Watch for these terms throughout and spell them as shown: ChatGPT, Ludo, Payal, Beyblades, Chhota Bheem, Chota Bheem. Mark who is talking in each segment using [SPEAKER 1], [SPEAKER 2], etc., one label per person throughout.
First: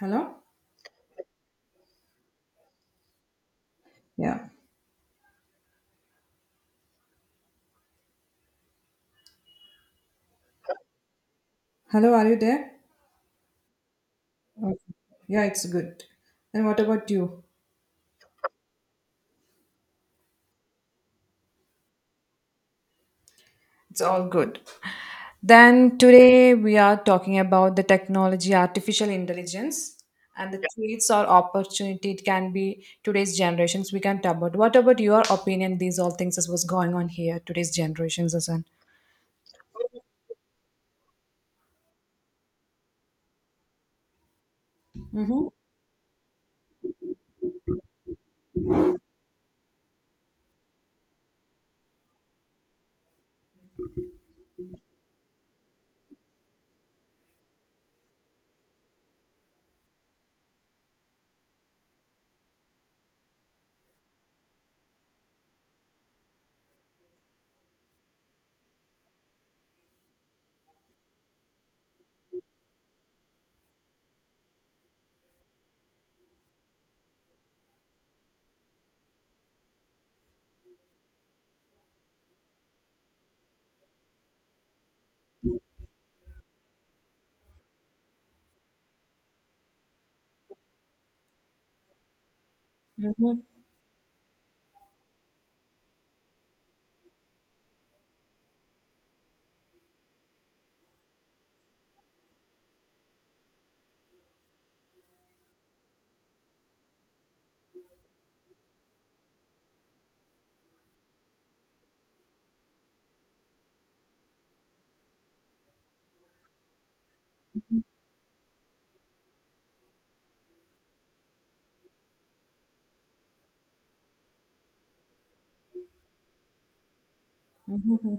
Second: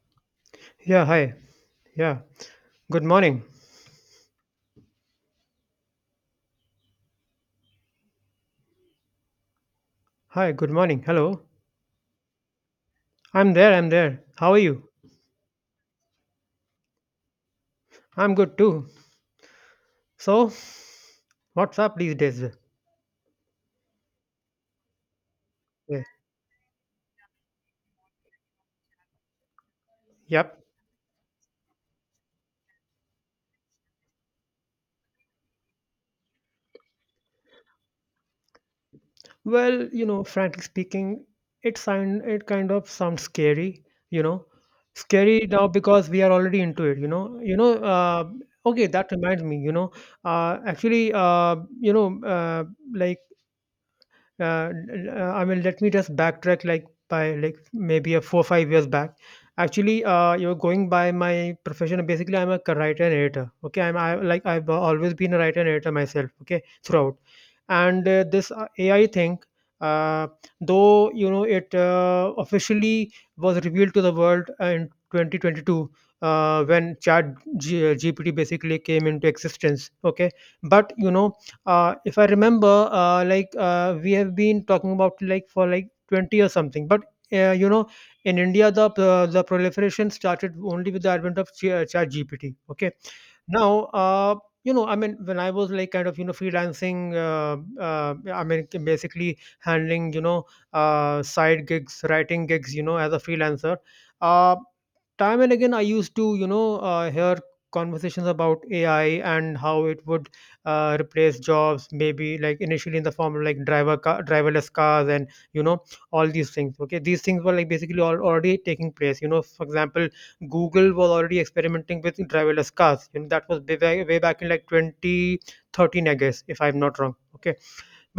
[SPEAKER 1] Hello?
[SPEAKER 2] Yeah, hi. Yeah. Good morning.
[SPEAKER 1] Yeah.
[SPEAKER 2] Hi, good morning. Hello.
[SPEAKER 1] Hello, are you there?
[SPEAKER 2] I'm there, I'm there. How are
[SPEAKER 1] Okay.
[SPEAKER 2] you?
[SPEAKER 1] Yeah, it's good. And what about you?
[SPEAKER 2] I'm good too. So, what's up these days?
[SPEAKER 1] It's all good. Then
[SPEAKER 2] Yeah.
[SPEAKER 1] today we are talking about the technology, artificial intelligence, and the
[SPEAKER 2] Yep.
[SPEAKER 1] Yeah. traits or opportunity it can be today's generations. We can talk about. What about your opinion? These all things is what's going on here today's generations, as Asan.
[SPEAKER 2] Well, you know, frankly speaking, it kind of sounds scary, you know. Scary
[SPEAKER 1] Mm-hmm.
[SPEAKER 2] now because we are already into it, you know. Okay, that reminds me, actually like uh, I mean, let me just backtrack like by like maybe a 4 or 5 years back. Actually, you're going by my profession. Basically, I'm a writer and editor. Okay, like I've always been a writer and editor myself. Okay, throughout, and this AI thing, uh, though you know it officially was revealed to the world in 2022, when Chat GPT basically came into existence. Okay, but you know, if I remember, we have been talking about like for like 20 or something. But you know, in India, the proliferation started only with the advent of ChatGPT. Okay,
[SPEAKER 1] Mm-hmm.
[SPEAKER 2] now, you know, I mean, when I was like kind of you know freelancing, I mean, basically handling you know side gigs, writing gigs, you know, as a freelancer. Uh, time and again, I used to you know hear conversations about AI and how it would replace jobs maybe like initially in the form of like driverless cars and you know all these things. Okay, these things were like basically all already taking place, you know. For example, Google was already experimenting with driverless cars, you know. That was way, way back in like 2013, I guess, if I'm not wrong. Okay,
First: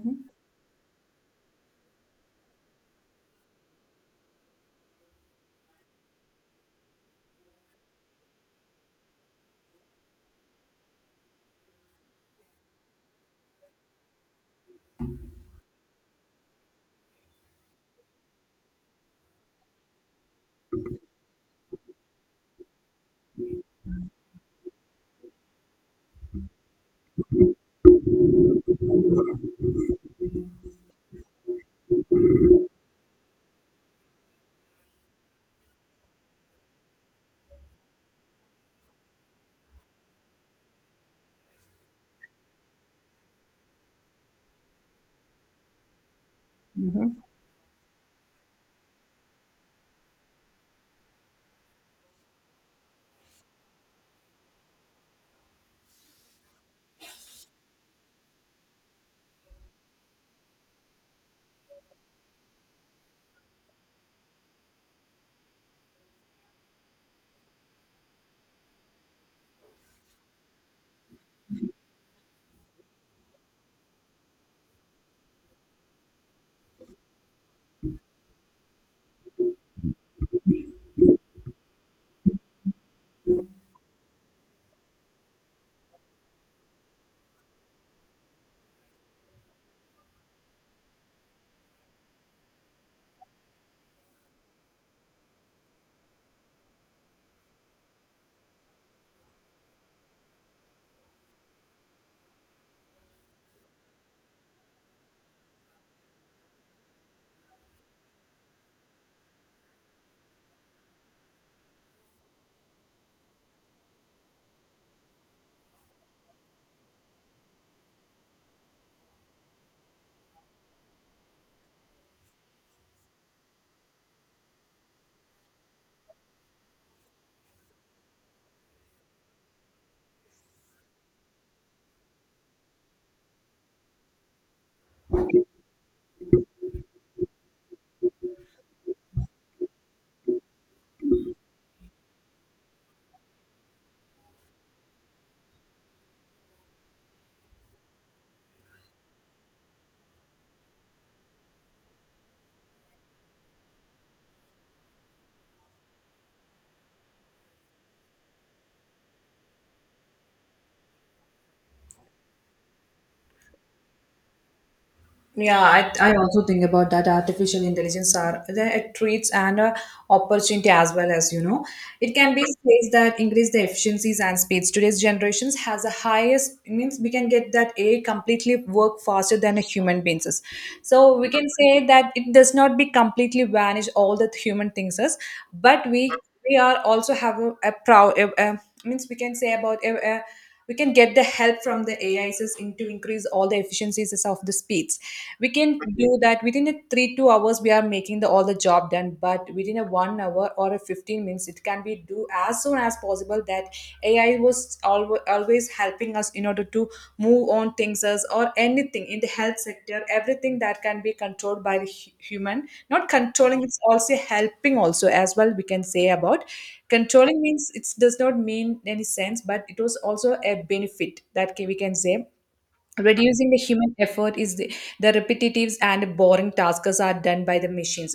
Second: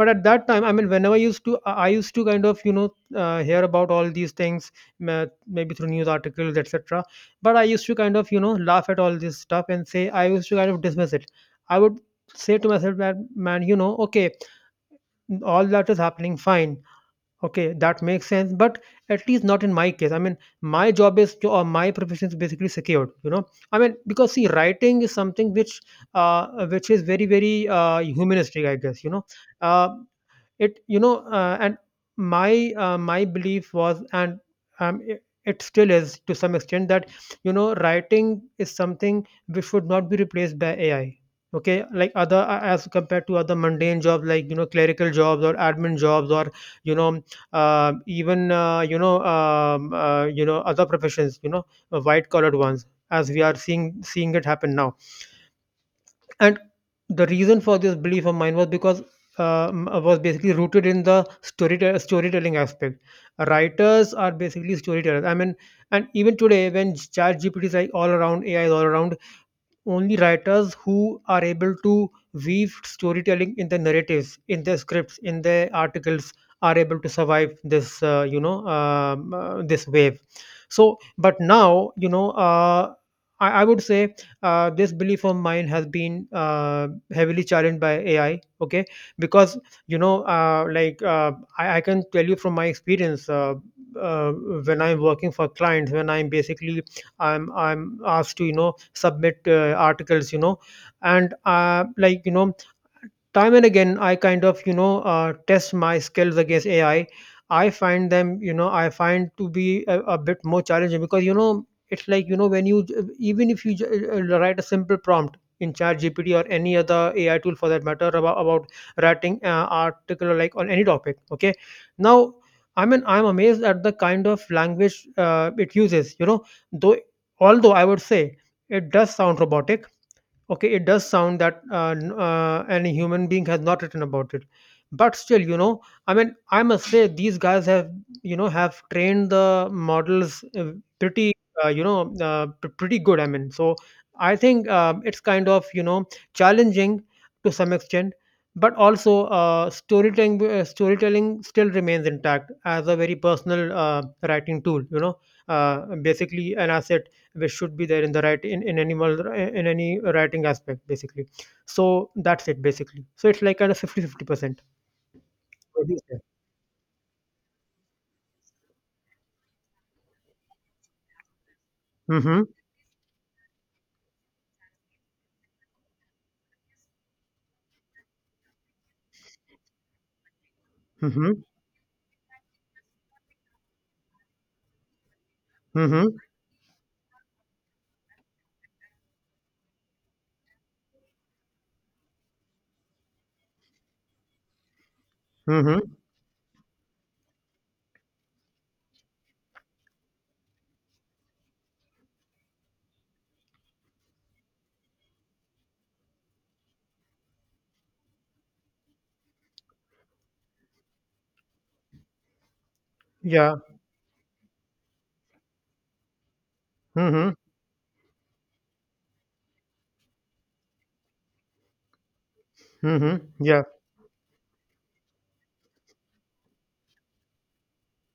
[SPEAKER 2] but at that time, I mean, whenever I used to kind of you know hear about all these things, ma- maybe through news articles, etc., but I used to kind of you know laugh at all this stuff and say, I used to kind of dismiss it. I would say to myself that, man, you know, okay, all that is happening, fine. Okay, that makes sense, but at least not in my case. I mean, my job is to, or my profession is basically secured, you know. I mean, because, see, writing is something uh, which is very very humanistic, I guess, you know. Uh, it you know uh, and my my belief was, and it still is to some extent, that, you know, writing is something which should not be replaced by AI. Okay, like other as compared to other mundane jobs, like, you know, clerical jobs or admin jobs, or you
[SPEAKER 1] Mm-hmm.
[SPEAKER 2] know, even you know, you know, other professions, you know, white collared ones, as we are seeing it happen now. And the reason for this belief of mine was because was basically rooted in the storytelling aspect. Writers are basically storytellers. I mean, and even today, when Chat GPT is like all around, AI is all around, only writers who are able to weave storytelling in their narratives, in their scripts, in their articles are able to survive this you know, this wave. So, but now, you know, I would say, this belief of mine has been heavily challenged by AI. Okay, because, you know, I can tell you from my experience. When I'm working for clients, when I'm basically I'm asked to, you know, submit articles, you know, and like, you know, time and again I kind of, you know, test my skills against AI. I find them, you know, I find to be a bit more challenging because, you know, it's like, you know, when you even if you write a simple prompt in chat gpt or any other AI tool for that matter about writing article or like on any topic. Okay, now, I mean, I'm amazed at the kind of language it uses, you know, though, although I would say, it does sound robotic. Okay, it does sound that any human being has not written about it, but still, you know, I mean, I must say these guys have, you know, have trained the models pretty you know pretty good, I mean. So I think it's kind of, you know, challenging to some extent, but also storytelling still remains intact as a very personal writing tool, you know, uh, basically an asset, which should be there in the right in animal in any writing aspect basically. So that's it basically, so it's like kind of 50-50 percent.
[SPEAKER 1] Yeah, I,
[SPEAKER 2] Mm-hmm.
[SPEAKER 1] I also think about that artificial intelligence are the it treats and opportunity as well as you know it can be space that increase the efficiencies and speeds. Today's generations has the highest means we can get that AI completely work faster than a human beings. So we
[SPEAKER 2] Mm-hmm.
[SPEAKER 1] can say that it does not be completely vanish all the human things is, but we
[SPEAKER 2] Mm-hmm.
[SPEAKER 1] we are also have a proud a- means we can say about a we can get the help from the ais in to increase all the efficiencies of the speeds. We can
[SPEAKER 2] Mm-hmm.
[SPEAKER 1] do that within a 3 2 hours we are making the all the job done, but within a 1 hour or a 15 minutes it can be do as soon as possible that ai was always helping us in order to move on things as, or anything in the health sector. Everything that can be controlled by the human, not
[SPEAKER 2] Yeah.
[SPEAKER 1] controlling, it's also helping also as well we can say about.
[SPEAKER 2] Mm-hmm.
[SPEAKER 1] Controlling means it does not mean any sense, but it was also a benefit that can, we can say.
[SPEAKER 2] Mm-hmm.
[SPEAKER 1] Reducing the
[SPEAKER 2] Yeah.
[SPEAKER 1] human effort is the repetitive and boring tasks are done by the machines.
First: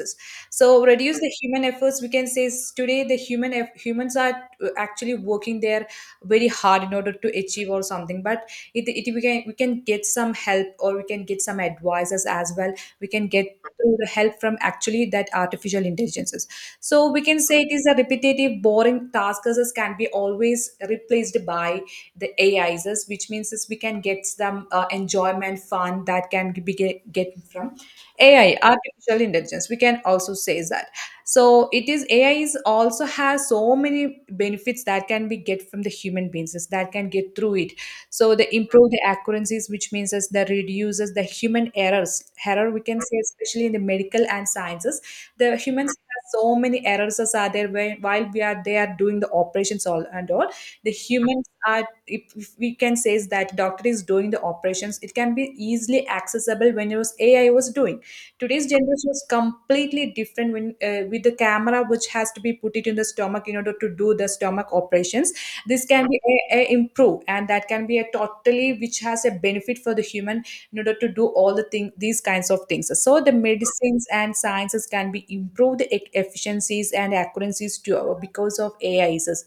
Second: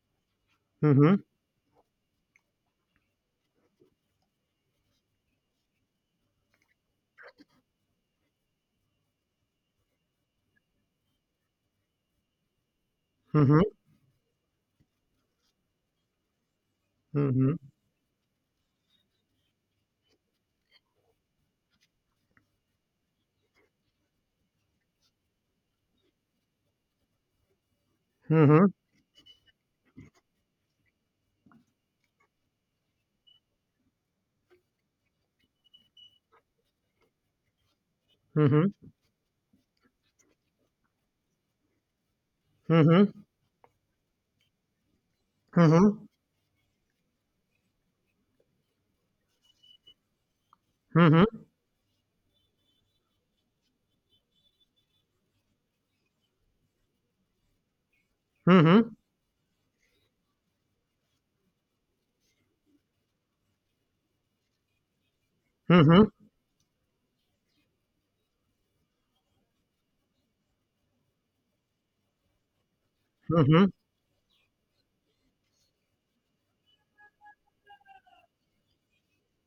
[SPEAKER 1] So reduce
[SPEAKER 2] mm-hmm
[SPEAKER 1] the human efforts. We can say is today the human humans are actually working there very hard in order to achieve or something. But it we can get some help, or we can get some advisors as well. We can get
[SPEAKER 2] mm-hmm.
[SPEAKER 1] through the help from actually that artificial intelligences. So we can
[SPEAKER 2] Mm-hmm.
[SPEAKER 1] say it is a repetitive boring tasks as can be always replaced by the ais, as which means is we can get some enjoyment fun that can be get from ai artificial intelligence, we can also say that. So it is ai is also has so many benefits that can be get from the human beings is that can get through it. So they
[SPEAKER 2] Mm-hmm.
[SPEAKER 1] improve the accuracies, which means as that reduces the human errors error we can
[SPEAKER 2] Mm-hmm.
[SPEAKER 1] say, especially in the medical and sciences. The humans
[SPEAKER 2] Mm-hmm.
[SPEAKER 1] have so many errors as are there when, while we are they are doing the operations all and all. The
[SPEAKER 2] Mm-hmm.
[SPEAKER 1] humans are, if we can say is that doctor is doing the operations, it can be easily accessible when it was ai was doing. Today's
[SPEAKER 2] Mm-hmm.
[SPEAKER 1] generation is completely different when with the camera which has to be put it in the stomach in order to do the stomach operations. This can
[SPEAKER 2] Mm-hmm.
[SPEAKER 1] be a improve and that can be a totally which has a benefit for the human in order to do all the thing these kinds of things. So the medicines and sciences can be improved efficiencies and accuracies to because of AIs.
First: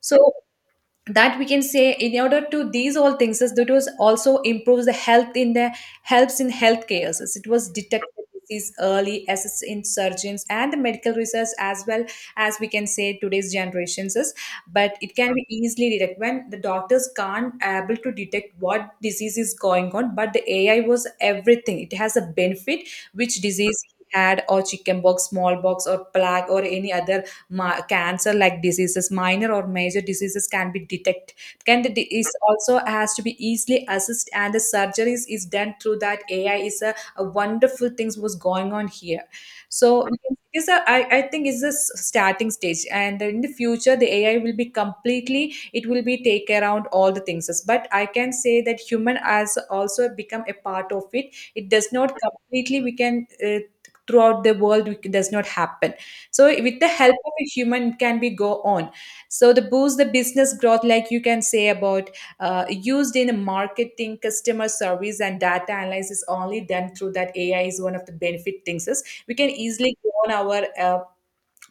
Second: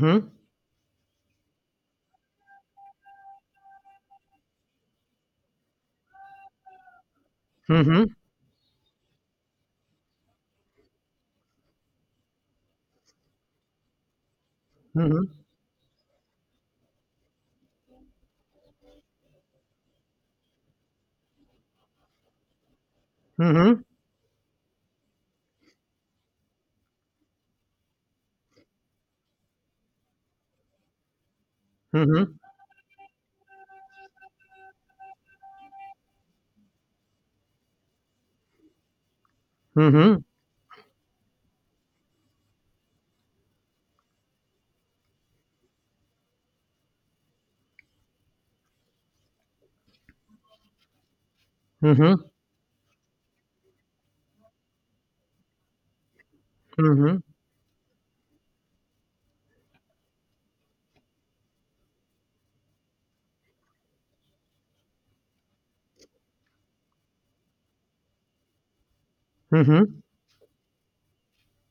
[SPEAKER 1] So that we can say in order to these all things is that was also improves the health in the helps in healthcare, as it was
[SPEAKER 2] Mm-hmm.
[SPEAKER 1] detected disease early, assists in surgeons and the medical research as well, as we can say today's generations is, but it
[SPEAKER 2] Mm-hmm.
[SPEAKER 1] can be easily detected when the doctors can't able to detect what disease is going on, but the ai was everything, it has a benefit which
[SPEAKER 2] Mm-hmm.
[SPEAKER 1] disease he
[SPEAKER 2] Mm-hmm.
[SPEAKER 1] had, or chickenpox, smallpox or plague, or any other my, cancer like diseases, minor or major diseases can be detected. Can the
[SPEAKER 2] Mm-hmm.
[SPEAKER 1] is also has to be easily assessed, and the surgeries is done through that ai is a wonderful things was going on here. So
[SPEAKER 2] Mm-hmm.
[SPEAKER 1] it's a, I think it's a starting stage, and in the future the ai will be completely it will be take around all the things, but I can say that human has also become a part of it, it does
[SPEAKER 2] Mm-hmm.
[SPEAKER 1] not
[SPEAKER 2] Mm-hmm.
[SPEAKER 1] completely we can throughout the world it does not happen. So with the
[SPEAKER 2] Mm-hmm.
[SPEAKER 1] help of a human it can be go on. So the boost the business growth like you can say about, used in marketing, customer service and data analysis only done through that ai is one of the benefit things is. We can easily go on our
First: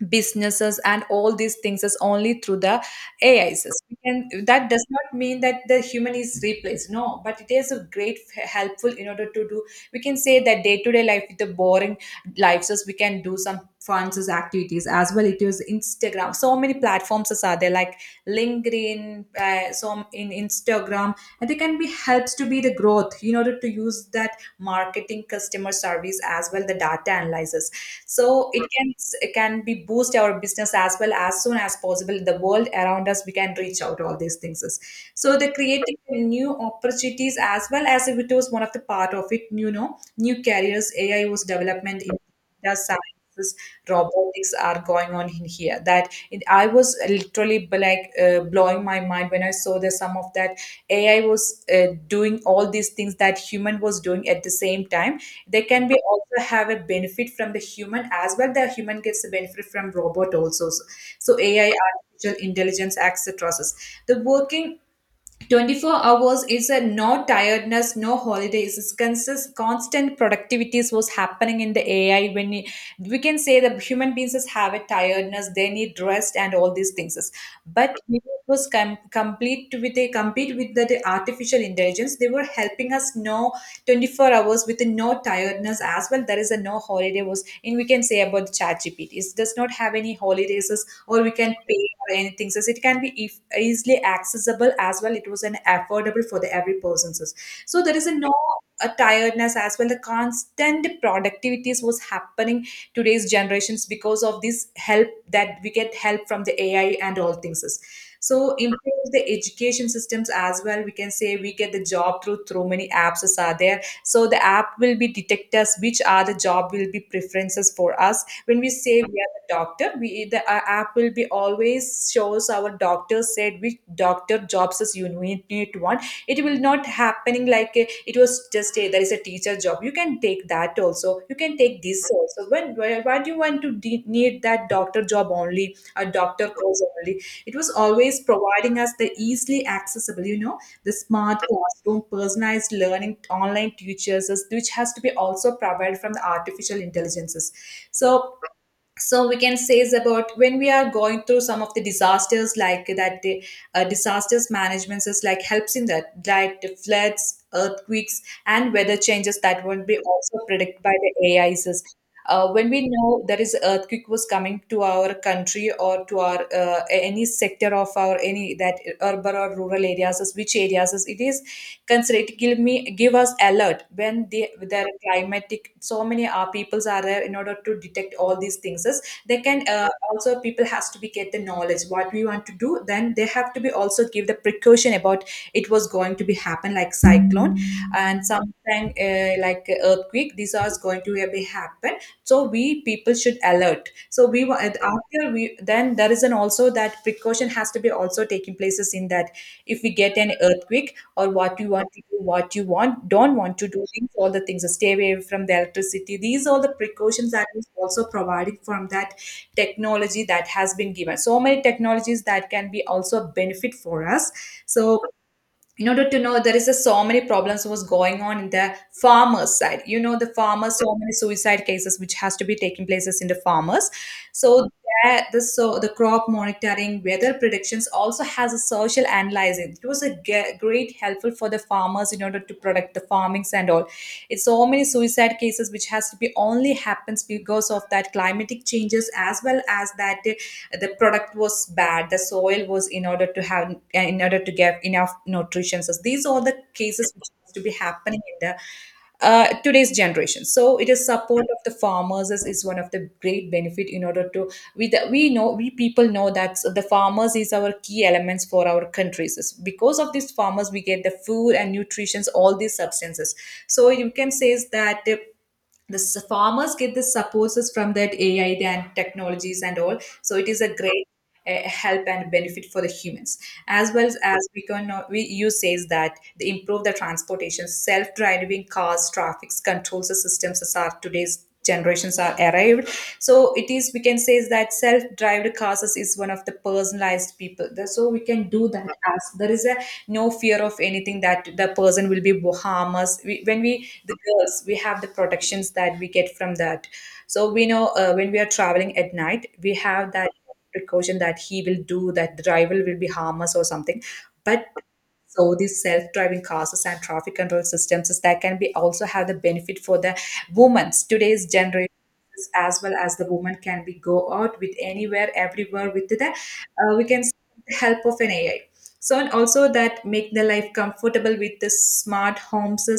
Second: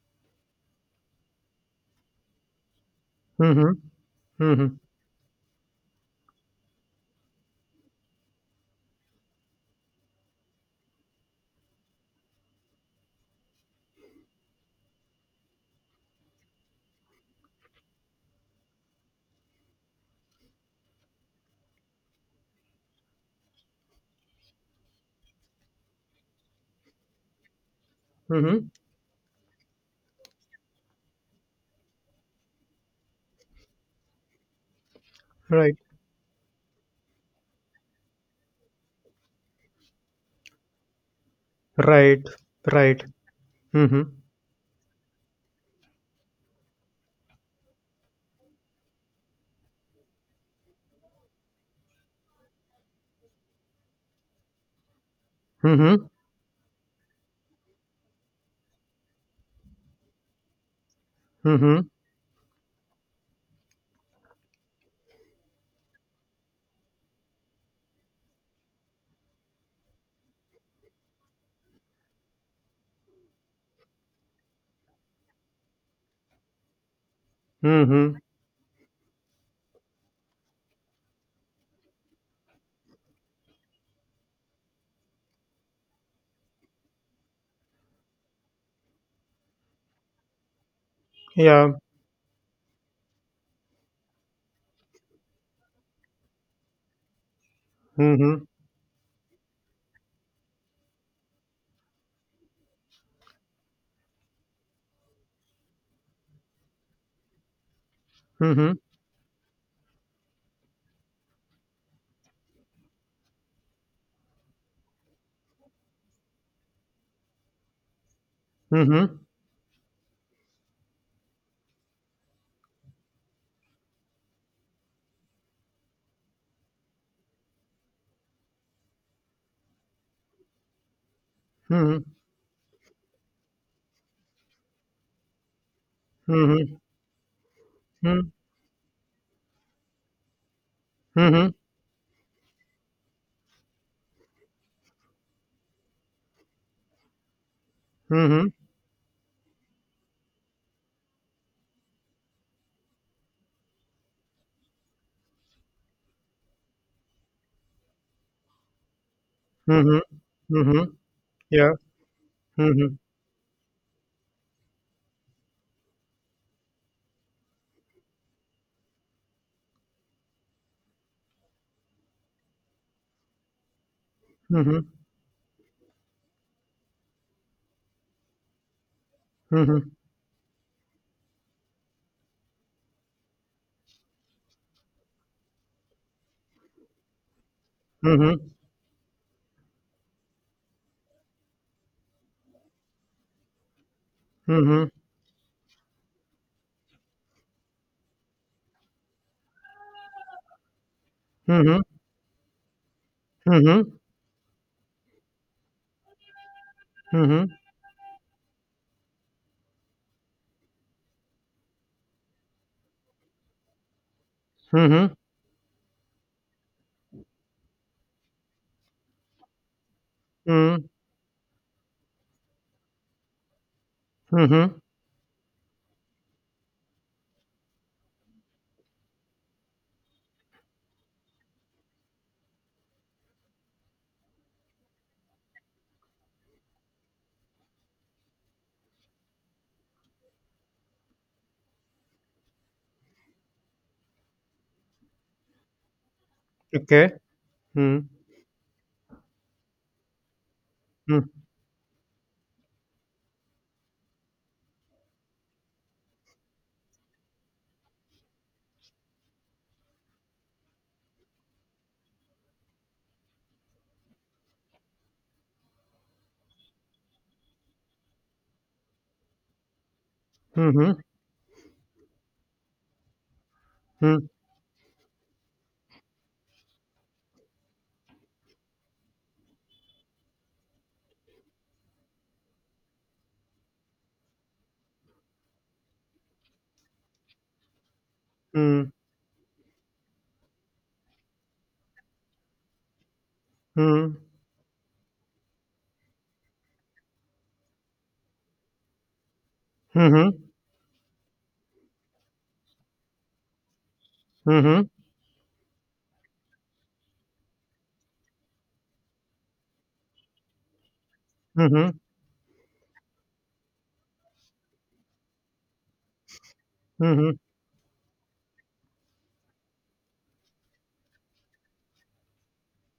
[SPEAKER 1] businesses and all these things is only through the
[SPEAKER 2] Mm-hmm.
[SPEAKER 1] AIs. We can, that
[SPEAKER 2] Mm-hmm.
[SPEAKER 1] does not mean that the human is replaced. No, but it is a great helpful in order to do. We can say that day to day life with the boring lives, as we can do some fun as activities as well. It is Instagram. So many platforms as are there like LinkedIn, some in Instagram, and they can be helps to be the growth in order to use that marketing, customer service as well the data analysis. So
[SPEAKER 2] Mm-hmm.
[SPEAKER 1] it can be boost our business as well as soon as possible the world around us we can reach out all these things. So they're
[SPEAKER 2] Right.
[SPEAKER 1] creating new opportunities as well, as if it was one of the part of it you know new careers ai was development in
[SPEAKER 2] Right,
[SPEAKER 1] data
[SPEAKER 2] right.
[SPEAKER 1] sciences,
[SPEAKER 2] Mm-hmm.
[SPEAKER 1] robotics are going on in here that it, I was literally blowing my mind when I saw the some of that ai was doing all these things that human was doing at the same time. They can be
[SPEAKER 2] Mm-hmm.
[SPEAKER 1] also have a benefit from the human as well, the human gets a benefit from robot also, so so ai
[SPEAKER 2] Mm-hmm.
[SPEAKER 1] artificial intelligence acts the process, the working 24 hours is a no tiredness, no holidays. It's constant productivities was happening in the AI when we can say that human beings just have a tiredness, they need rest and all these things. But
[SPEAKER 2] Mm-hmm.
[SPEAKER 1] when it was complete with a compete with the artificial intelligence. They were helping us know 24 hours with no tiredness as well. There is a no holiday was, and we can say about the chat GPT. It does not have any holidays, or we can
[SPEAKER 2] Yeah.
[SPEAKER 1] pay for anything so it can be if easily accessible as well, it was an affordable for the every person. So there is a no
[SPEAKER 2] Mm-hmm.
[SPEAKER 1] a tiredness as well, the constant productivities was happening today's generations because of this help that we get help from the ai and all things. So
[SPEAKER 2] Mm-hmm.
[SPEAKER 1] improve the education systems as well, we can say we get the job through through many apps are there, so the app will be detect us which are the job will be preferences for us. When we say
[SPEAKER 2] Mm-hmm.
[SPEAKER 1] we are the doctor, we the app will be always shows our doctor said which doctor jobs is you need one. It will not happening like it was just a there is a teacher job you can take that also you can take this
[SPEAKER 2] Mm-hmm.
[SPEAKER 1] also, when why do you want to need that doctor job only, a doctor
[SPEAKER 2] Mm-hmm.
[SPEAKER 1] course only, it was always providing us the easily accessible you know the smart
[SPEAKER 2] Mm-hmm.
[SPEAKER 1] classroom, personalized learning, online teachers which has to be also provided from the artificial intelligences. So
[SPEAKER 2] Mm-hmm.
[SPEAKER 1] so we can say is about when we are going through some of the disasters like that the disasters management is like helps in that, like the floods, earthquakes and weather changes that won't be
[SPEAKER 2] Mm-hmm.
[SPEAKER 1] also predicted
[SPEAKER 2] Mm-hmm.
[SPEAKER 1] by the
[SPEAKER 2] Yeah.
[SPEAKER 1] ais. When we
[SPEAKER 2] Mm-hmm.
[SPEAKER 1] know there is earthquake was coming to our country, or to our any sector of our any that urban or rural areas is which areas is it is consider, it give us alert when they
[SPEAKER 2] Mm-hmm.
[SPEAKER 1] there are climatic, so many peoples are there in order to detect all these things is. They can
[SPEAKER 2] Mm-hmm.
[SPEAKER 1] also people has to be get the knowledge what we want to do, then they have to be also give the precaution about it was going to be happen like cyclone and
[SPEAKER 2] Mm-hmm.
[SPEAKER 1] something like earthquake, these are going to be happen. So we people should alert. So and
[SPEAKER 2] Mm-hmm.
[SPEAKER 1] after we then there is an also that precaution has to be also taking places in that. If we get an earthquake, or what you want to do, what you want don't want to do
[SPEAKER 2] Mm-hmm.
[SPEAKER 1] things, all the things, stay away from the electricity, these are the precautions that is also provided from that technology that has been given, so many technologies that can be also a benefit for us.
[SPEAKER 2] Mm-hmm.
[SPEAKER 1] So
[SPEAKER 2] Mm-hmm.
[SPEAKER 1] in order to know there is a, so many problems was going on in the farmers side you know, the
[SPEAKER 2] Mm-hmm.
[SPEAKER 1] farmers
[SPEAKER 2] Mm-hmm.
[SPEAKER 1] so many suicide cases which has to be taking places in the farmers. So
[SPEAKER 2] Mm-hmm.
[SPEAKER 1] that the so the crop monitoring, weather predictions also has a social analyzing. It was a great helpful for the farmers in order to protect the farmings and all. It's so many suicide cases which has to be only happens because of that climatic changes as well as that the product was bad, the soil was in order to have in order to get enough nutrition. So these are the cases
[SPEAKER 2] Okay.
[SPEAKER 1] which has to be
[SPEAKER 2] Mm-hmm.
[SPEAKER 1] happening in the today's generation. So it is support of the farmers is one of the great benefit in order to we know we people know that the farmers is our key elements for our countries. It's because of these farmers we get the food and nutritions, all these substances. So you can say is that the farmers get the supports from that AI and technologies and all. So it is a
[SPEAKER 2] Mm-hmm.
[SPEAKER 1] great help and benefit for the humans as well
[SPEAKER 2] Mm-hmm.
[SPEAKER 1] as we you says that they improve the transportation, self-driving cars, traffic controls the systems as are today's generations are arrived. So it is we can say is that self-driven classes is one of the personalized people. So we can do that, as there is a no fear of anything that the person will be harm us when we
[SPEAKER 2] Mm-hmm.
[SPEAKER 1] the girls, we have the protections that we get from that. So we know when we are traveling at night, we have that
[SPEAKER 2] Mm-hmm.
[SPEAKER 1] precaution that he will do that the driver will be harm us or something. But
[SPEAKER 2] Mm-hmm.
[SPEAKER 1] so these self-driving cars and traffic control systems is that can be also have the benefit for the women's today's
[SPEAKER 2] Mm-hmm.
[SPEAKER 1] generation, as well as the woman can be go out with anywhere, everywhere with the help of an ai. So and also that make the life comfortable with the smart homes,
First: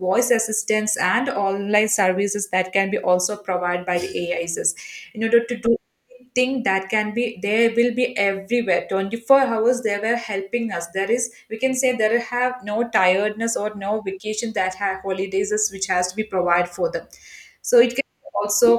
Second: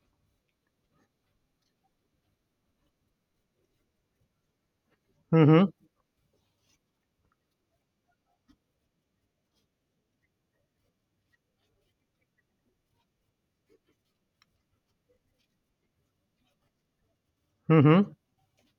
[SPEAKER 1] voice assistants and online services that can be also provided by the ais, in order to
[SPEAKER 2] Mm-hmm.
[SPEAKER 1] do thing that can be there will be everywhere 24 hours. They were helping us. There is we can say there have no tiredness or no vacation that have holidays is which has to be provided for them. So it can
[SPEAKER 2] Mm-hmm.
[SPEAKER 1] also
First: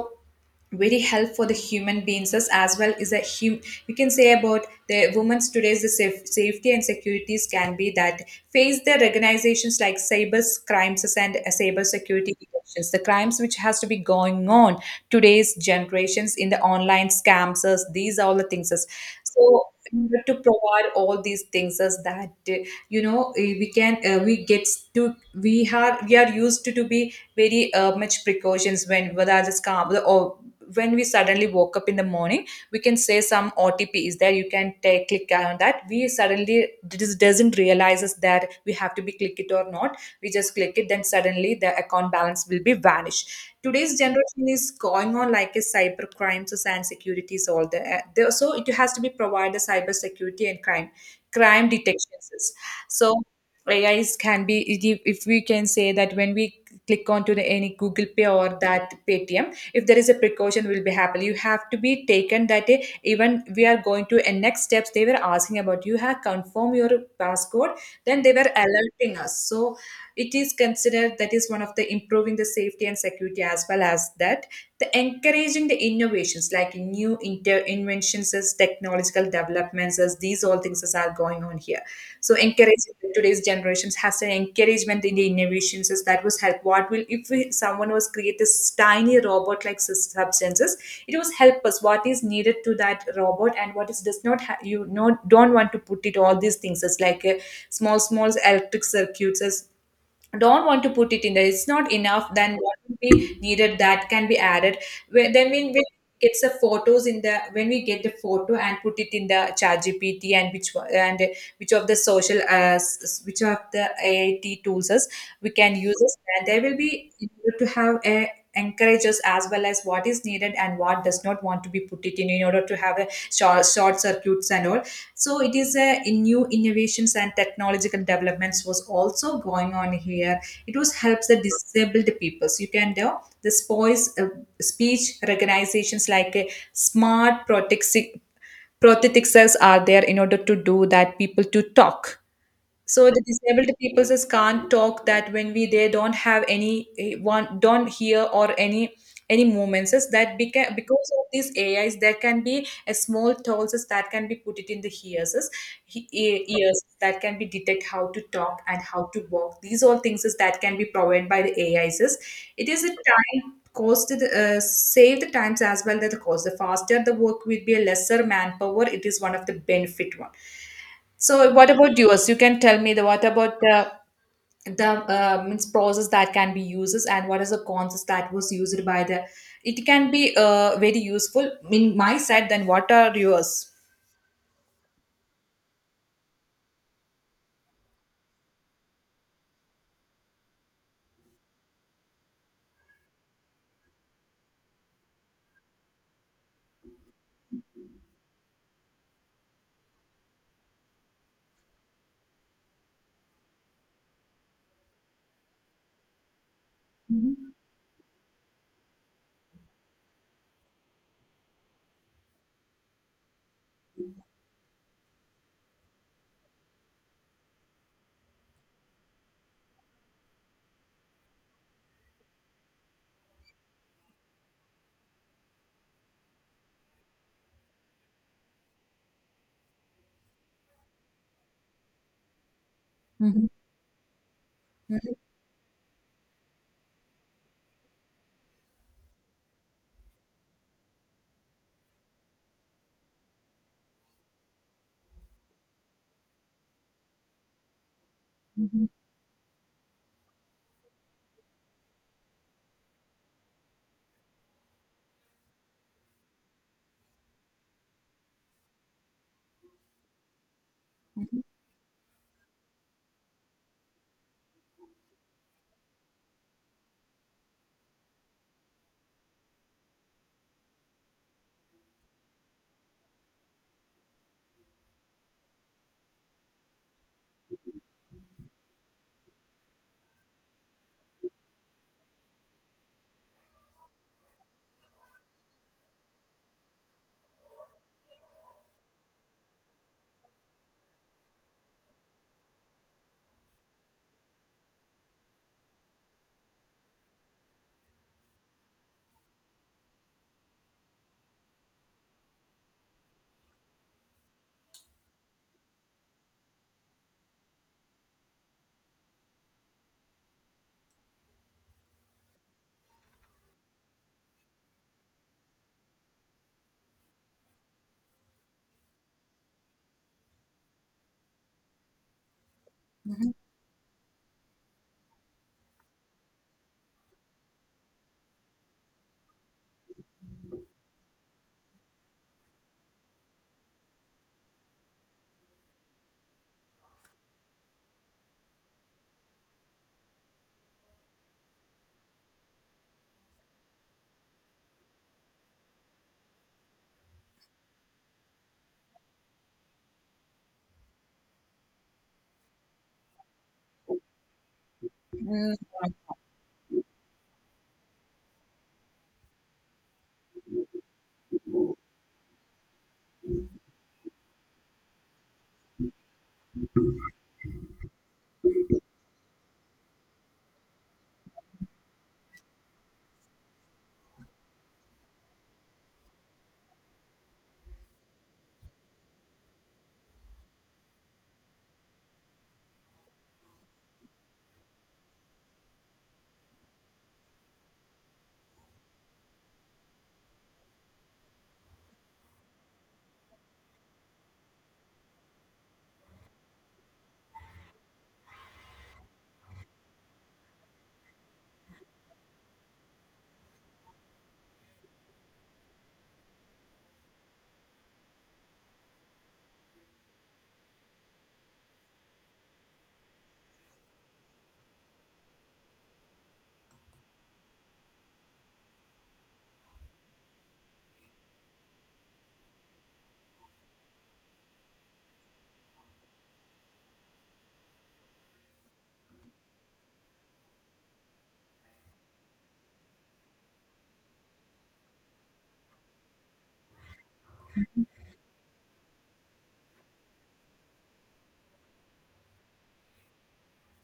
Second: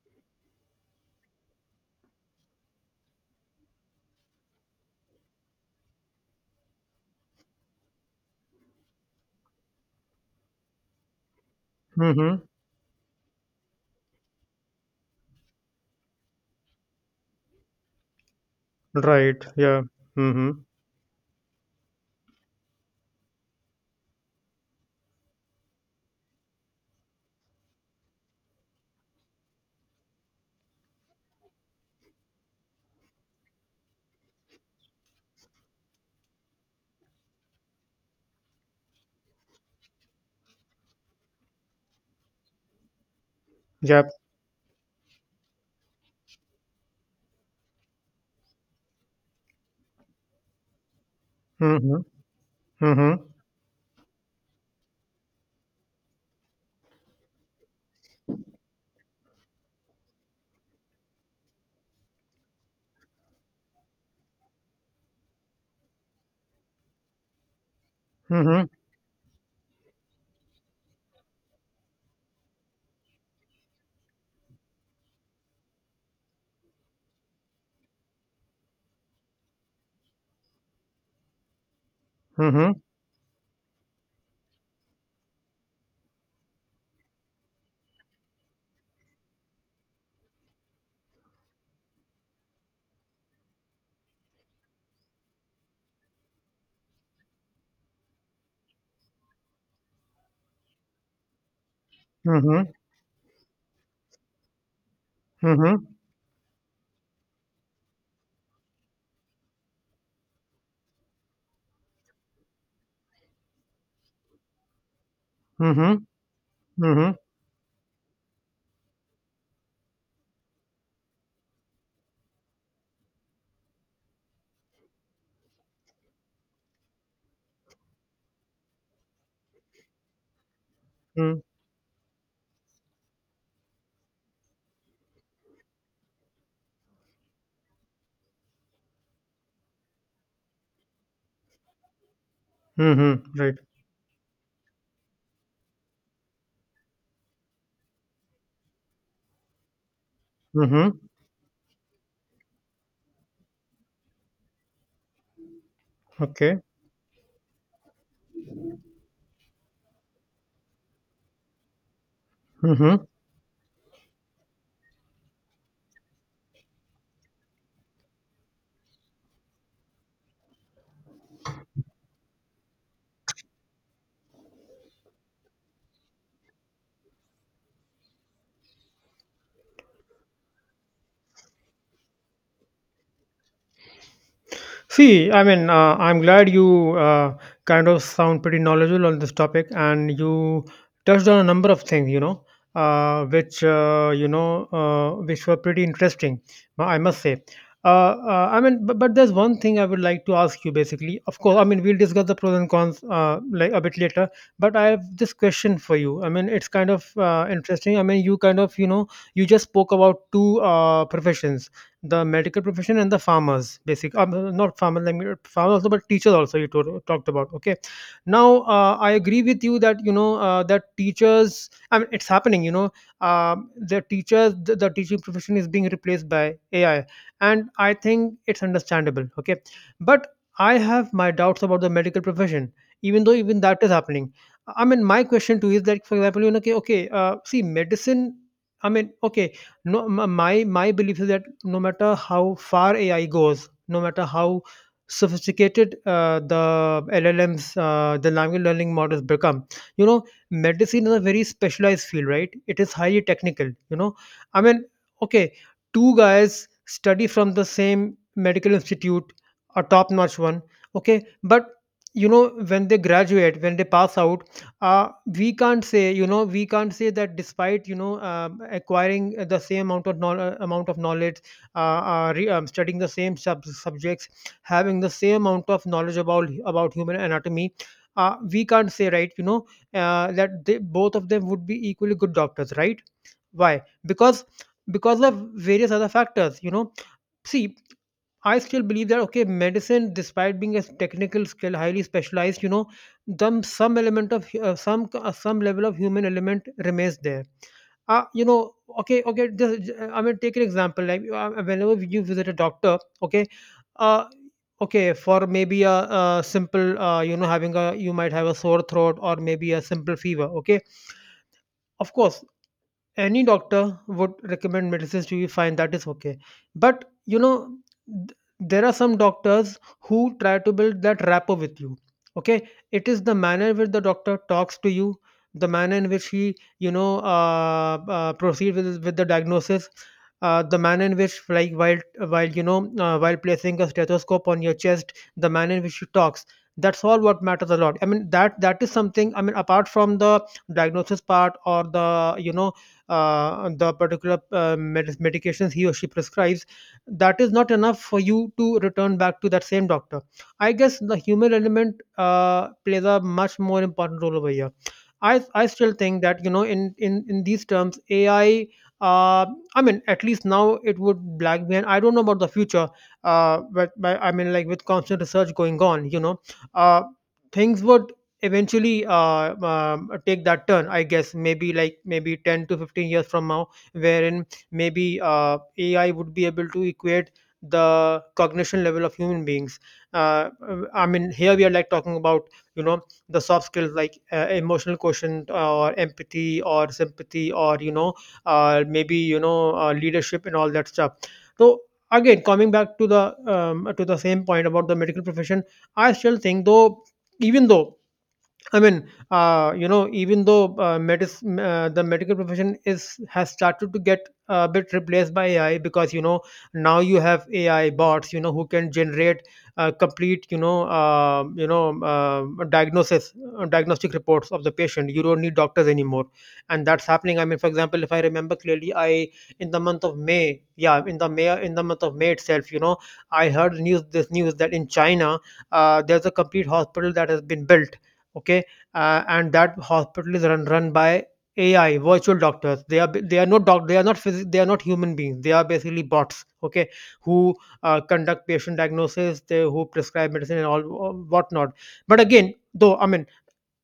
[SPEAKER 1] very help for the human beings as well is a hum. We can say about the women's today's the safety and securities can be that face the organizations like cyber crimes and cyber security
[SPEAKER 2] Mm-hmm.
[SPEAKER 1] issues, the crimes which has to be going on today's generations in the online scams as these are all the things as.
[SPEAKER 2] Right,
[SPEAKER 1] So
[SPEAKER 2] yeah.
[SPEAKER 1] in order to
[SPEAKER 2] Mm-hmm.
[SPEAKER 1] provide all these things as that we can we get to, we are used to be very much precautions when whether the scam, or when we suddenly woke up in the morning, we can say some otp is there. You can click on that. We suddenly just doesn't realizes that we have to be click it or not. We just click it, then suddenly the account balance will be vanished. Today's
[SPEAKER 2] Yep.
[SPEAKER 1] generation is going on like a cyber crimes and securities all there. So it has to be provided cyber security and crime
[SPEAKER 2] Mm-hmm.
[SPEAKER 1] detections. So
[SPEAKER 2] Mm-hmm.
[SPEAKER 1] AIs can be, if we can say that when we click onto the any Google Pay or that Paytm, if there is a precaution will be happen, you have to be taken that day. Even we are going to and next steps, they were asking about you have confirmed your passcode, then they were
[SPEAKER 2] Mm-hmm.
[SPEAKER 1] alerting us. So it is considered that is one of the improving the safety and security, as well as that the encouraging the innovations like new inventions as technological developments, as these all things as are going on here. So
[SPEAKER 2] Mm-hmm.
[SPEAKER 1] encouraging today's generations has an encouragement in the innovations is that was help. What will if we, someone was create this tiny robot like substances, it was help us what is needed to that robot and what is does not ha- you know don't want to put it, all these things as like a small small electric circuits as don't want to put it in there, it's not enough, then
[SPEAKER 2] Mm-hmm.
[SPEAKER 1] what will be needed that can be added. Then when
[SPEAKER 2] Mm-hmm.
[SPEAKER 1] we get the photos in the, when we get the photo and put it in the chat gpt, and and which of the social which of the ait tools is, we can use
[SPEAKER 2] Mm-hmm.
[SPEAKER 1] this, and there will be
[SPEAKER 2] Mm-hmm.
[SPEAKER 1] in order to have a encourages, as well as what is needed and what does not want to be put it in order to have a short circuits and all. So it is a in new innovations and technological developments was also going on here. It was helps
[SPEAKER 2] Mm-hmm.
[SPEAKER 1] the disabled peoples. You can do this voice speech recognizations like a smart prothetics are there in order to do that people to talk. So the
[SPEAKER 2] Mm-hmm. Right.
[SPEAKER 1] disabled people just can't talk, that when we they don't have any one don't hear or any movements. Just that
[SPEAKER 2] Mm-hmm.
[SPEAKER 1] because of these AIs, there can be a small tolls that can be put it in the ears, just
[SPEAKER 2] Okay.
[SPEAKER 1] ears that can be detect how to talk and how to walk, these all things is that can be provided by the AIs just. It is a
[SPEAKER 2] Mm-hmm.
[SPEAKER 1] time cost to the, save the times as well, that the cost, the faster the work will be, a lesser manpower. It is one of the benefit one. So what about yours? You can tell me the what about the means process that can be uses and what is the concepts that was used by the, it can be very useful in my side, then what are yours?
[SPEAKER 2] See, I mean, I'm glad you kind of sound pretty knowledgeable on this topic, and you touched on a number of things, you know, which you know, which were pretty interesting, I must say. I mean, but there's one thing I would like to ask you. Basically, of course, I mean, we'll discuss the pros and cons like a bit later. But I have this question for you. I mean, it's kind of interesting. I mean, you kind of, you know, you just spoke about two professions, the medical profession and the farmers basic, not farmers like farmers also, but teachers also you talked about. Okay, now, I agree with you that you know, that teachers, I mean, it's happening, you know, the teachers, the teaching profession is being replaced by AI, and I think it's understandable. Okay, but I have my doubts about the medical profession, even though
[SPEAKER 1] Mhm,
[SPEAKER 2] even that is happening. I mean,
[SPEAKER 1] mhm,
[SPEAKER 2] my question to you is that for example, you know, okay, see, medicine, I mean, okay, no m- my belief is that no matter how far AI goes, no matter how sophisticated the LLMs, the language
[SPEAKER 1] mhm,
[SPEAKER 2] learning models, become, you know, medicine is a very specialized field, right? It is highly technical, you know. I mean, okay, two guys study from the same medical institute, a top notch one, okay,
[SPEAKER 1] mhm,
[SPEAKER 2] but you know, when they graduate, when they pass out, uh, we can't say, you know, we can't say that despite, you know, acquiring the same amount of knowledge, amount of knowledge, studying the same subjects, having the same amount of knowledge about human anatomy, we can't say, right, you know, that they, both of them would be equally good doctors, right? Why? because because of various other factors, you know. See, I still believe that, okay, medicine, despite being a technical skill, highly specialized, you know, them some element of some level of human element remains there. You know, okay. I mean, take an example. Like, whenever you visit a doctor, okay, uh, okay, for maybe a simple, you know, having a you might have a sore throat or maybe a simple fever. Okay, of course, any doctor would recommend medicines to you, fine, that is okay, but you know, there are some doctors who try to build that rapport with you. Okay, it is the
[SPEAKER 1] mhm,
[SPEAKER 2] manner in which the doctor talks to you, the manner in which he, you know, proceed with the diagnosis, the manner in which like while you know, while placing a stethoscope on your chest, the manner in which he talks, that's all what matters a lot. I mean, that, that is something, I mean, apart from the diagnosis part or the, you know, the particular medications he or she prescribes, that is not enough for you to return back to that same doctor. I guess the human element plays a much more important role over here. I,
[SPEAKER 1] mhm.
[SPEAKER 2] I still think that you know in these terms, AI uh, I mean at least now it would black me, and I don't know about the future. But I mean, like, with constant research going on, you know, uh, things would eventually take that turn. I guess maybe, like, maybe 10 to 15 years from now, wherein maybe AI would be able to equate the cognition level of human beings. uh, I mean, here we are, like, talking about, you know, the soft skills, like emotional quotient or empathy or sympathy, or you know maybe you know leadership and all that stuff. So, again, coming back to the same point about the medical profession. I still think, though, even though I mean, you know, even though medicine, the medical profession is has started to get a bit replaced by AI, because, you know, now you have AI bots, you know, who can generate complete, diagnostic reports of the patient. You don't need doctors anymore, and that's happening. I mean, for example, if I remember clearly, I in the month of May, yeah, in the month of May itself, you know, I heard news this news that in China, there's a complete hospital that has been built. Okay. And that hospital is run by AI virtual doctors. They are not human beings. They are basically bots. Okay. Who conduct patient diagnosis, they who prescribe medicine and all whatnot. But again, though, I mean,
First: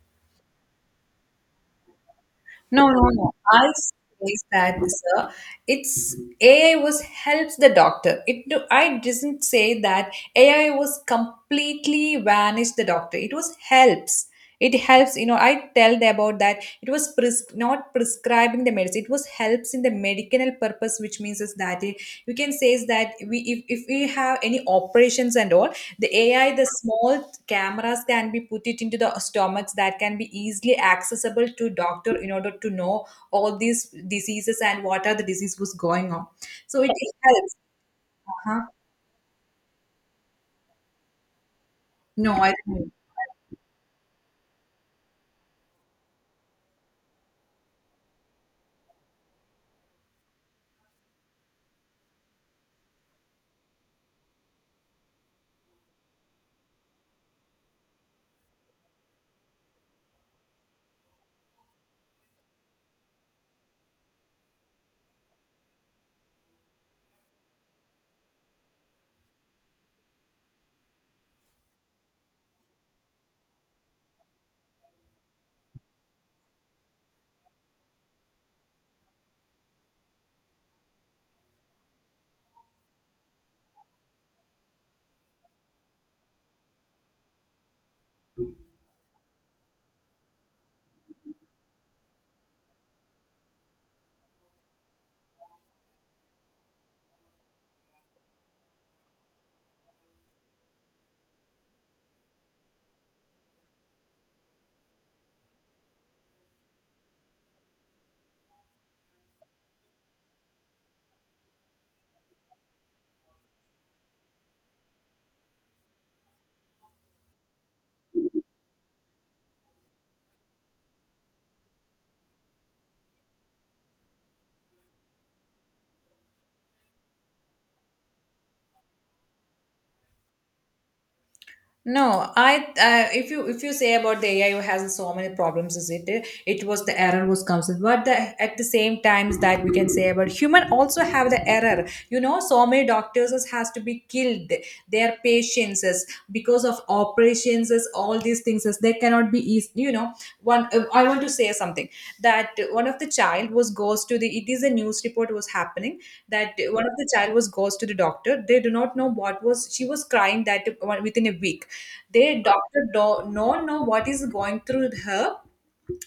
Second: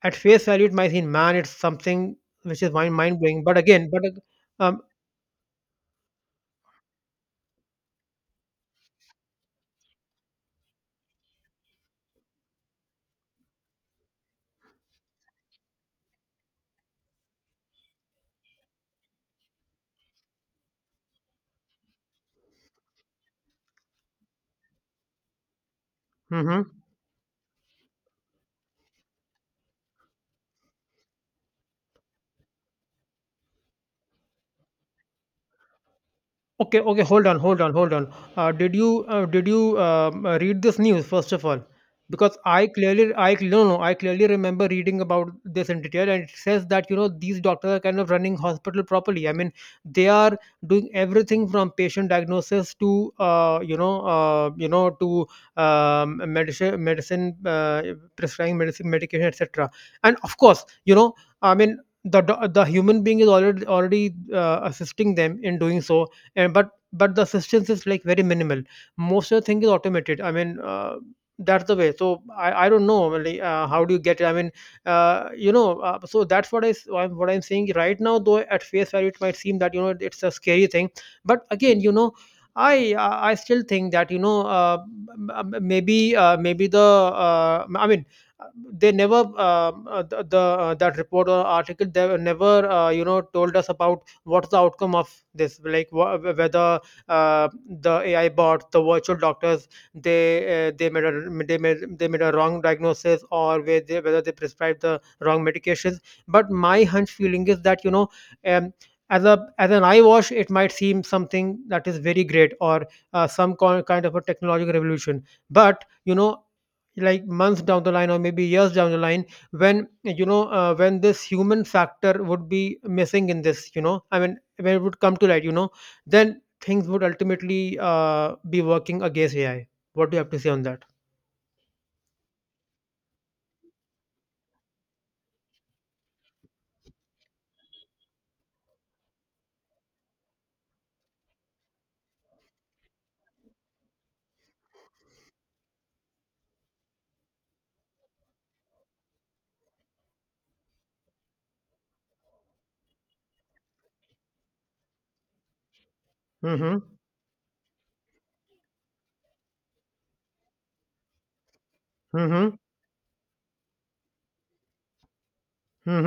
[SPEAKER 2] at face value, it might seem, man, it's something which is
[SPEAKER 1] No,
[SPEAKER 2] mind
[SPEAKER 1] no,
[SPEAKER 2] mind
[SPEAKER 1] no.
[SPEAKER 2] blowing. But
[SPEAKER 1] I
[SPEAKER 2] again, but
[SPEAKER 1] say that,
[SPEAKER 2] um,
[SPEAKER 1] sir. It's AI was helps the doctor. It do, I didn't say that AI was completely vanished the doctor. It was helps. It helps. You know, I tell them about that. It was not prescribing the medicine. It was helps in the medicinal purpose, which means is that it, you can say is that we if we have any operations and all, the AI,
[SPEAKER 2] mhm.
[SPEAKER 1] the small cameras can be put it into the stomachs that can be easily accessible to doctor in order to know all these diseases and what are the disease was going on.
[SPEAKER 2] Okay,
[SPEAKER 1] So it
[SPEAKER 2] okay, hold on,
[SPEAKER 1] helps.
[SPEAKER 2] hold on, hold on.
[SPEAKER 1] Uh
[SPEAKER 2] Uh,
[SPEAKER 1] huh?
[SPEAKER 2] did you uh, did you um, uh, read this news, first of all?
[SPEAKER 1] No
[SPEAKER 2] Because
[SPEAKER 1] I
[SPEAKER 2] I
[SPEAKER 1] don't.
[SPEAKER 2] clearly, I no, no, I clearly remember reading about this in detail, and it says that, you know, these doctors are kind of running hospital properly. I mean, they are doing everything from patient diagnosis to to medicine medicine prescribing medicine medication, etc. And of course, you know, I mean, the human being is already assisting them in doing so, and but the assistance is, like, very minimal. Most of the thing is automated. I mean, that's the way. So I don't know, like, how do you get it? I mean, so thats what I s- what I'm saying right now. Though at face value it might seem that, you know, it's a scary thing, but again, you know, i I still think that, you know, maybe the, uh, i mean uh, they never, the that report or article, they were never you know, told us about what's the outcome of this, like whether the AI bots, the virtual doctors, they made a wrong diagnosis, or whether they prescribed the wrong medications. But my hunch feeling is that, you know, um, as an eye wash it might seem something that is very great, or kind of a technological revolution. But, you know, like, months down the line, or maybe years down the line, when, you know, when this human factor would be missing in this, you know, I mean, when it would come to light, you know, then things would ultimately be working against AI. What do you have to say on that?
[SPEAKER 1] No, I if you say about the AI has so many problems, is it? It was the error was comes with. But the, at the same times that we can say about human also have the error. You know, so many doctors has to be killed, their patients is because of operations, is all these things is they cannot be easy, you know. One I want to say something, that one of the child was goes to the, it is a news report was happening, that
[SPEAKER 2] Mm-hmm.
[SPEAKER 1] one of the child was goes to the doctor. They do not know what was she was crying. That within a week, their
[SPEAKER 2] Mm-hmm.
[SPEAKER 1] doctor do not know what is going through her,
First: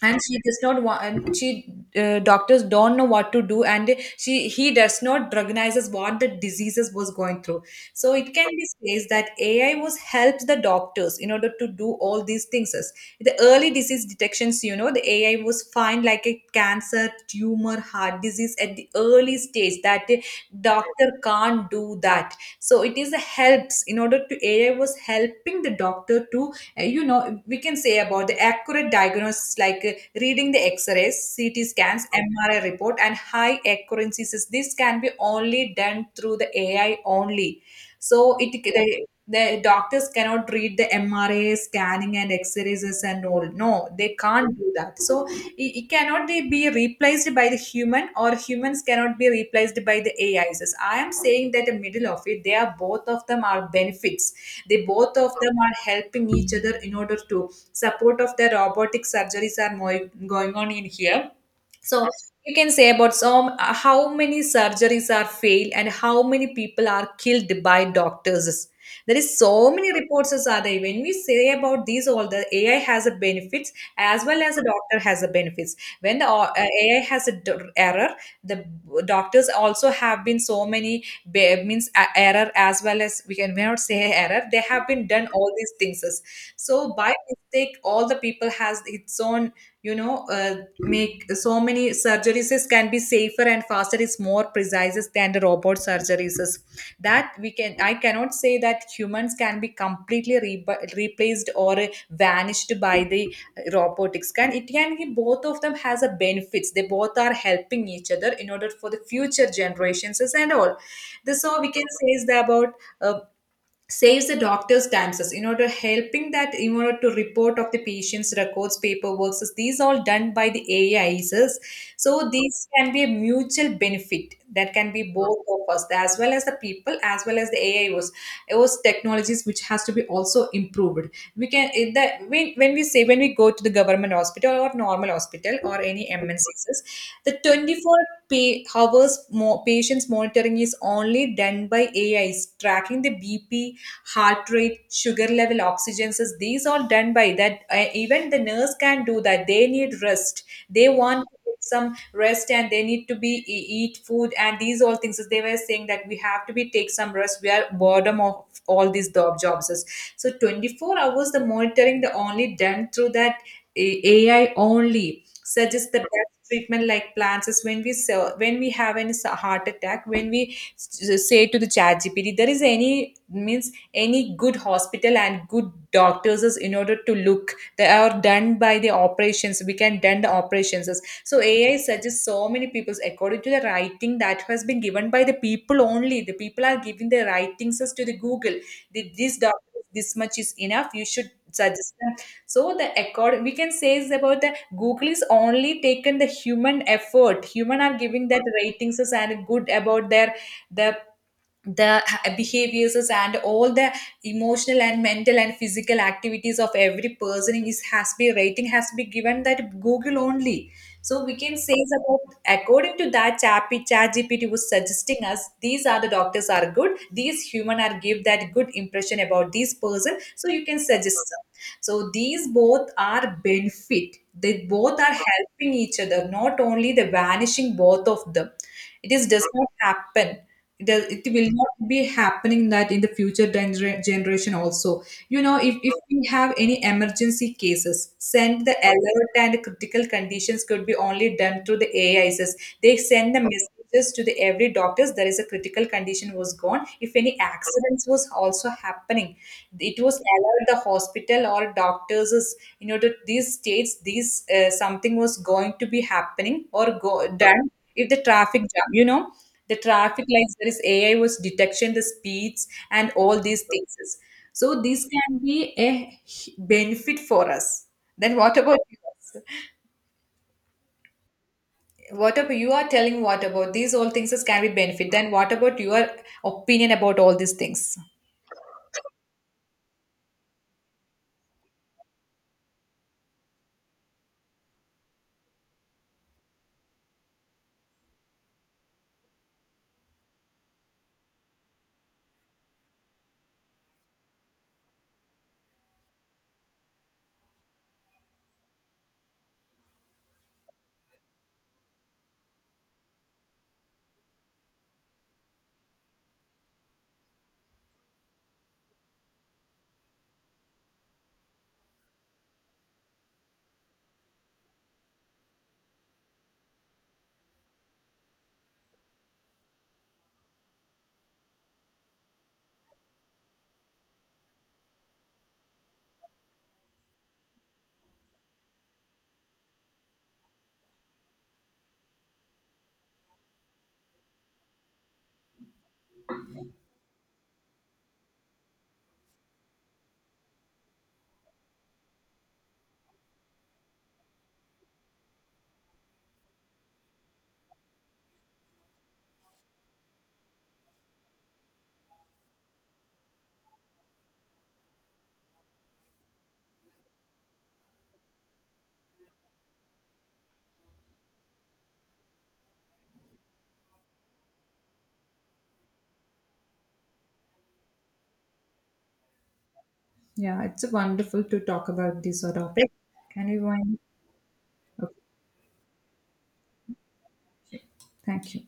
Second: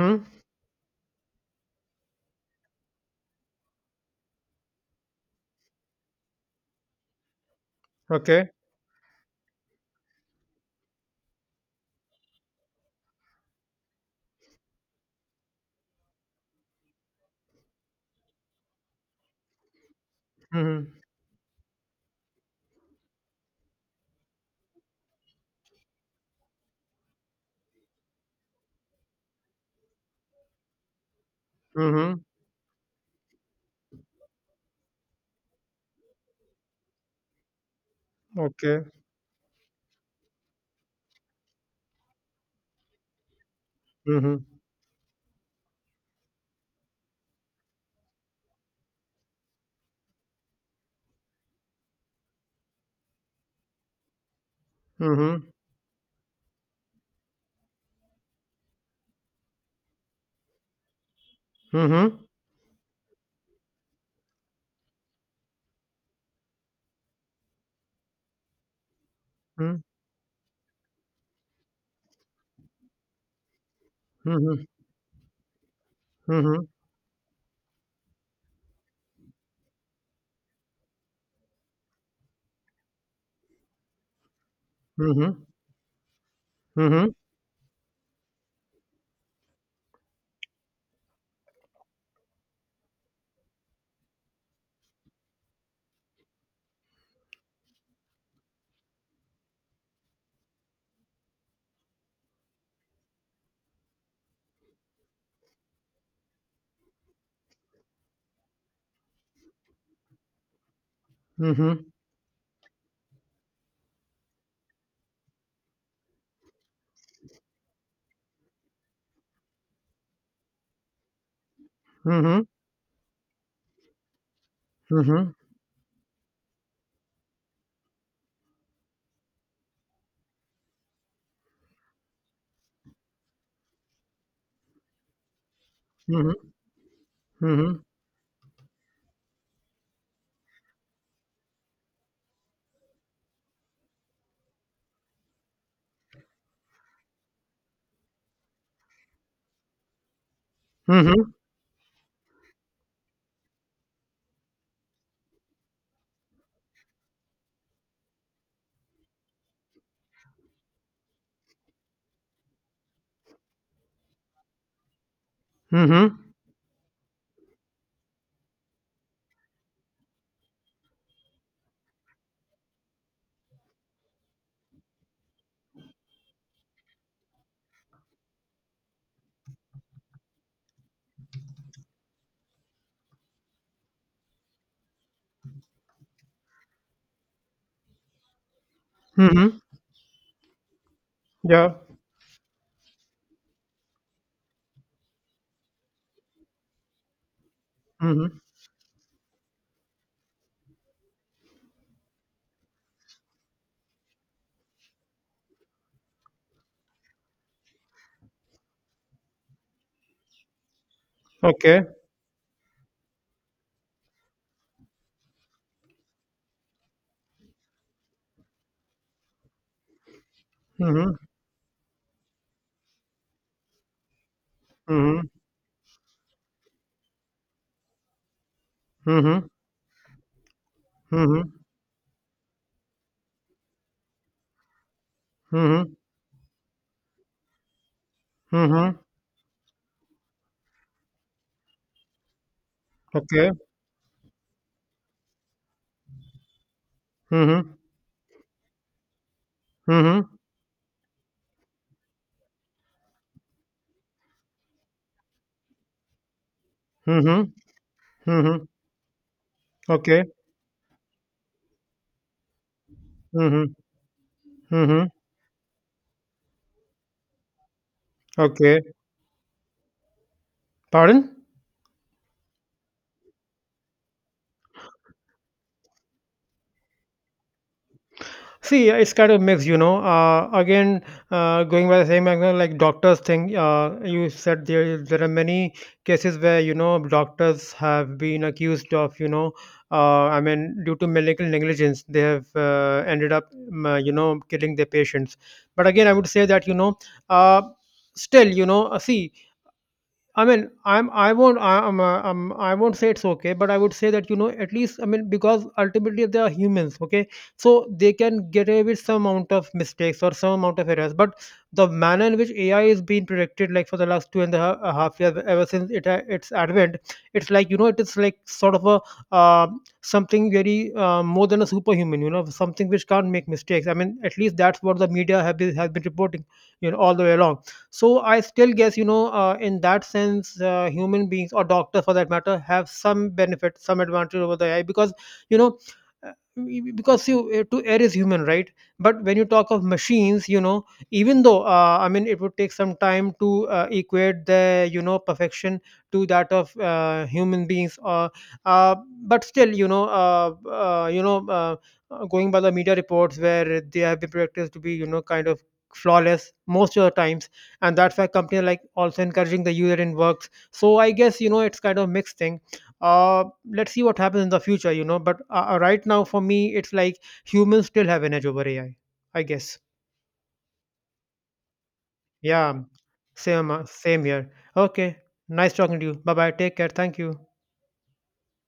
[SPEAKER 1] and she does not want, and she doctors don't know what to do, and she he does not recognizes what the diseases was going through. So it can
[SPEAKER 2] Okay.
[SPEAKER 1] be says that ai was helps the doctors in order to do all these things, the early disease detections. You know, the ai was find like a cancer tumor, heart disease at the early stage, that the
[SPEAKER 2] Mm-hmm.
[SPEAKER 1] doctor can't do that. So it is a helps, in order to ai was helping the doctor to you know, we can say about the accurate diagnosis, like reading the X-rays, CT scans,
[SPEAKER 2] Mm-hmm.
[SPEAKER 1] MRI report, and high accuracies. This can be only done through the AI only. So it,
[SPEAKER 2] Okay.
[SPEAKER 1] the doctors cannot read the MRI scanning and X-rays and all. No, they
[SPEAKER 2] Mm-hmm.
[SPEAKER 1] can't do that. So it cannot they be replaced by the human, or humans cannot be replaced by the AIs. I am saying that the middle of it, they are both of them are benefits. They both of
[SPEAKER 2] Mm-hmm.
[SPEAKER 1] them are helping each other in order to support of the robotic surgeries are more going on in here so
[SPEAKER 2] Mm-hmm.
[SPEAKER 1] you can say about so how many surgeries are failed and how many people are killed by doctors. There is so many reports as are there when we say about these all the ai has a benefits as well as a
[SPEAKER 2] Mm-hmm.
[SPEAKER 1] doctor has a benefits. When the
[SPEAKER 2] Mm-hmm.
[SPEAKER 1] ai has a error, the doctors also have been so many means error, as well as we can we cannot say error, they have been done
[SPEAKER 2] Mm-hmm.
[SPEAKER 1] all these things. So
[SPEAKER 2] Mm-hmm.
[SPEAKER 1] by mistake all the people has its own make so many surgeries can be safer and faster is more precise than the robot surgeries is. That we can I cannot say that humans can be completely replaced or vanished by the robotics. Can it can be both of them has a benefits, they both are helping each other in order for the future generations is and all this. So we
[SPEAKER 2] Mm-hmm.
[SPEAKER 1] can say is that about uh, saves the doctor's times as in order helping that in order to report of the patient's records paperwork, so these all done by the ais.
[SPEAKER 2] Mm-hmm.
[SPEAKER 1] So
[SPEAKER 2] Mm-hmm.
[SPEAKER 1] these can be a mutual benefit that can be
[SPEAKER 2] Mm-hmm.
[SPEAKER 1] both of us as well as the people as well as the AIs. Those technologies which has to be also improved, we can the when we say when we go to the government hospital or normal hospital or any mncss the
[SPEAKER 2] Mm-hmm.
[SPEAKER 1] 24 pay hours more patients monitoring is only done by ais tracking the bp, heart rate, sugar level, oxygen, says these all done by that. Even the nurse can do that, they need rest, they
[SPEAKER 2] Mm-hmm.
[SPEAKER 1] want
[SPEAKER 2] Mm-hmm.
[SPEAKER 1] to get some rest and they need to be eat food and these all things. So, they were saying that we have to be take some rest, we are boredom of all these jobs. So 24 hours the monitoring the only done through that. Ai only suggest the
[SPEAKER 2] Mm-hmm.
[SPEAKER 1] best treatment like plans is when we when we have a heart attack, when we say to the chat gpt there is any means any good hospital and good doctors is in order to look they are done by the operations, we can done the operations. So ai suggests so many people's according to the writing that has been given by the people, only the people are giving the writings as to the google. This
[SPEAKER 2] Mm-hmm.
[SPEAKER 1] doctor, this much is enough, you should
[SPEAKER 2] Yeah.
[SPEAKER 1] suggest them. So the accord we can say is about the google is only taken the human effort, human are giving
[SPEAKER 2] Mm-hmm.
[SPEAKER 1] that ratings as and good about their the the behaviors and all the emotional and mental and physical activities of every person is has to be rating has to be given that google only. So we can say
[SPEAKER 2] Okay.
[SPEAKER 1] is about according to that chat gpt was suggesting us these are the doctors are good, these human are give that good impression about this person, so you can
[SPEAKER 2] Mm-hmm.
[SPEAKER 1] suggest. So these both are benefit. They both are
[SPEAKER 2] Mm-hmm.
[SPEAKER 1] helping each other, not only the vanishing both of them. It is
[SPEAKER 2] Mm-hmm.
[SPEAKER 1] does not happen. It, does, it
[SPEAKER 2] Mm-hmm.
[SPEAKER 1] will not be happening that in the future generation also. You know,
[SPEAKER 2] Mm-hmm.
[SPEAKER 1] if we have any emergency cases, send the
[SPEAKER 2] Mm-hmm.
[SPEAKER 1] alert and critical conditions could be only done through the AIs. They send the
[SPEAKER 2] Okay.
[SPEAKER 1] messages to the every doctors, there is a critical condition was gone, if any
[SPEAKER 2] Mm-hmm.
[SPEAKER 1] accidents was also happening it was
[SPEAKER 2] Mm-hmm.
[SPEAKER 1] allowed the hospital or doctors is you know that these states these something was going to be happening or go
[SPEAKER 2] Mhm.
[SPEAKER 1] done, if the traffic
[SPEAKER 2] Mhm.
[SPEAKER 1] jam, you know, the
[SPEAKER 2] Okay.
[SPEAKER 1] traffic lights there is ai was detection the speeds and all these
[SPEAKER 2] Mhm.
[SPEAKER 1] things. So this
[SPEAKER 2] Mhm.
[SPEAKER 1] can be a benefit for us. Then what about
[SPEAKER 2] Okay.
[SPEAKER 1] you?
[SPEAKER 2] Pardon?
[SPEAKER 1] What about you are telling, what about these all things as can be benefit? Then what about your opinion about all these things?
[SPEAKER 2] See, it's kind of mixed, you know. Again, going by the same angle, like doctors thing, you said there are many cases where, you know, doctors have been accused of, you know, I mean, due to medical negligence, they have ended up, you know, killing their patients. But again, I would say that, you know, uh, still, you know, see, I mean, I'm I won't I, I'm, I won't say it's okay, but I would say that, you know, at least, I mean, because ultimately they are humans, okay, so they can get away with some amount of mistakes or some amount of errors. But the manner in which AI is being predicted, like for the last two and a a half years, ever since its advent, it's like, you know, it is like sort of a, uh, something very, more than a superhuman, you know, something which can't make mistakes. I mean, at least that's what the has been reporting, you know, all the way along. So I still guess, you know, in that sense, human beings or doctors for that matter have some benefit, some advantage over the ai, because, you know, uh, because you to err is human, right? But when you talk of machines, you know, even though, I mean, it would take some time to equate the, you know, perfection to that of human beings, uh, but still, you know, going by the media reports where they have been practiced to be, you know, kind of flawless most of the times, and that's why companies like also encouraging the user in works. So I guess, you know, it's kind of mixed thing. uh let's see what happens in the future, you know, but, right now for me it's like humans still have an edge over ai, I guess.
[SPEAKER 1] Yeah, it's wonderful to talk about this sort of
[SPEAKER 2] Yeah.
[SPEAKER 1] topic. Can we
[SPEAKER 2] Same,
[SPEAKER 1] wind?
[SPEAKER 2] same here.
[SPEAKER 1] Okay,
[SPEAKER 2] Okay. Nice talking to you. Bye bye. Take care. Thank you.
[SPEAKER 1] thank you.